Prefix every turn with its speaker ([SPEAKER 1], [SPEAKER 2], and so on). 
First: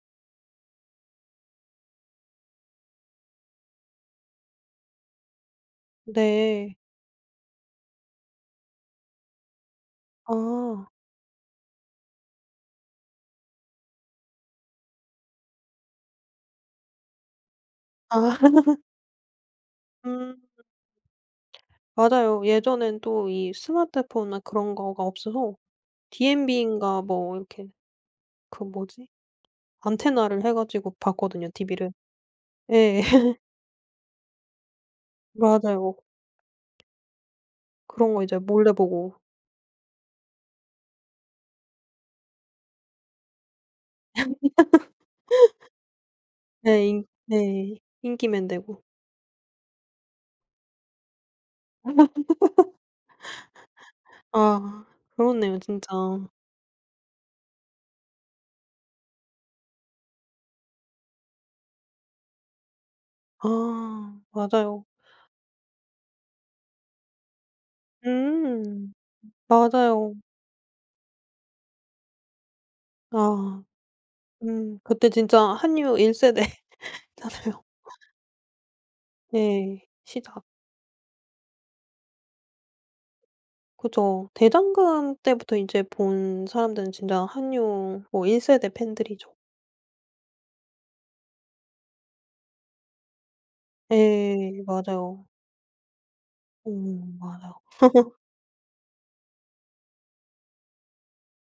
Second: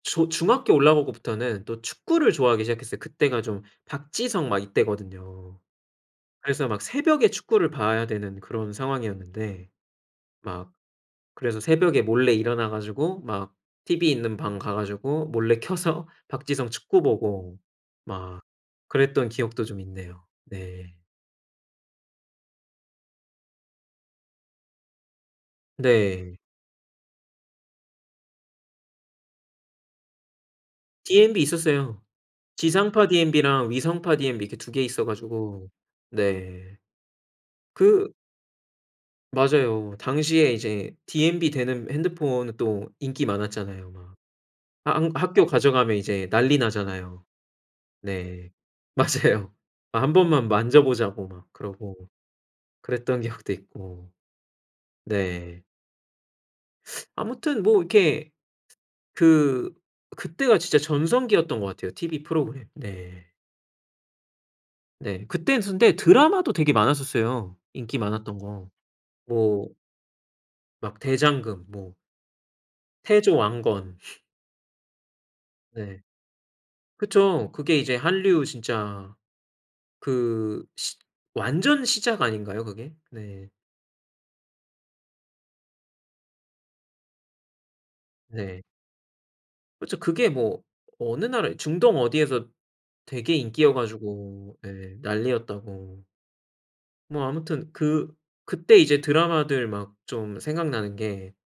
[SPEAKER 1] 저 중학교 올라오고부터는 또 축구를 좋아하기 시작했어요. 그때가 좀 박지성 막 이때거든요. 그래서
[SPEAKER 2] 네.
[SPEAKER 1] 막 새벽에 축구를 봐야 되는 그런 상황이었는데 막
[SPEAKER 2] 아.
[SPEAKER 1] 그래서 새벽에 몰래 일어나 가지고 막 TV 있는 방 가 가지고 몰래 켜서 박지성 축구 보고
[SPEAKER 2] 아.
[SPEAKER 1] 막 그랬던 기억도 좀 있네요.
[SPEAKER 2] 음.
[SPEAKER 1] 네.
[SPEAKER 2] 맞아요. 예전엔 또 이 스마트폰이나 그런 거가 없어서
[SPEAKER 1] 네.
[SPEAKER 2] 디엠비인가 뭐 이렇게 그 뭐지 안테나를 해 가지고
[SPEAKER 1] 디엠비
[SPEAKER 2] 봤거든요 TV를.
[SPEAKER 1] 있었어요.
[SPEAKER 2] 예.
[SPEAKER 1] 지상파 디엠비랑 위성파 디엠비 이렇게 2 개 있어 가지고
[SPEAKER 2] 맞아요.
[SPEAKER 1] 네. 그
[SPEAKER 2] 그런 거 이제 몰래 보고
[SPEAKER 1] 맞아요. 당시에 이제 디엠비 되는 핸드폰은 또 인기 많았잖아요. 막. 하 한 학교 가져가면 이제 난리
[SPEAKER 2] 네
[SPEAKER 1] 나잖아요.
[SPEAKER 2] 네 인기맨
[SPEAKER 1] 네,
[SPEAKER 2] 되고
[SPEAKER 1] 맞아요. 1 번만 만져보자고 막 그러고 그랬던 기억도 있고.
[SPEAKER 2] 아 그렇네요
[SPEAKER 1] 네.
[SPEAKER 2] 진짜.
[SPEAKER 1] 아무튼 뭐 이렇게 그 그때가 진짜 전성기였던 것 같아요. TV 프로그램. 네.
[SPEAKER 2] 아 맞아요.
[SPEAKER 1] 네. 그땐 근데 드라마도 되게 많았었어요 인기 많았던 거.
[SPEAKER 2] 음
[SPEAKER 1] 뭐
[SPEAKER 2] 맞아요.
[SPEAKER 1] 막 대장금 뭐 태조
[SPEAKER 2] 아.
[SPEAKER 1] 왕건.
[SPEAKER 2] 음 그때 진짜 한류
[SPEAKER 1] 네.
[SPEAKER 2] 1
[SPEAKER 1] 그쵸.
[SPEAKER 2] 세대잖아요.
[SPEAKER 1] 그게 이제 한류 진짜
[SPEAKER 2] 네, 시작.
[SPEAKER 1] 그 시 완전 시작 아닌가요 그게? 네.
[SPEAKER 2] 그쵸. 대장금 때부터 인제 본 사람들은 진짜 한류 뭐 1
[SPEAKER 1] 네.
[SPEAKER 2] 세대 팬들이죠.
[SPEAKER 1] 그쵸. 그게 뭐 어느 나라 중동 어디에서 되게 인기여 가지고
[SPEAKER 2] 네
[SPEAKER 1] 예
[SPEAKER 2] 맞아요.
[SPEAKER 1] 난리였다고.
[SPEAKER 2] 오오오
[SPEAKER 1] 뭐
[SPEAKER 2] 맞아요.
[SPEAKER 1] 아무튼 그 그때 이제 드라마들 막 좀 생각나는 게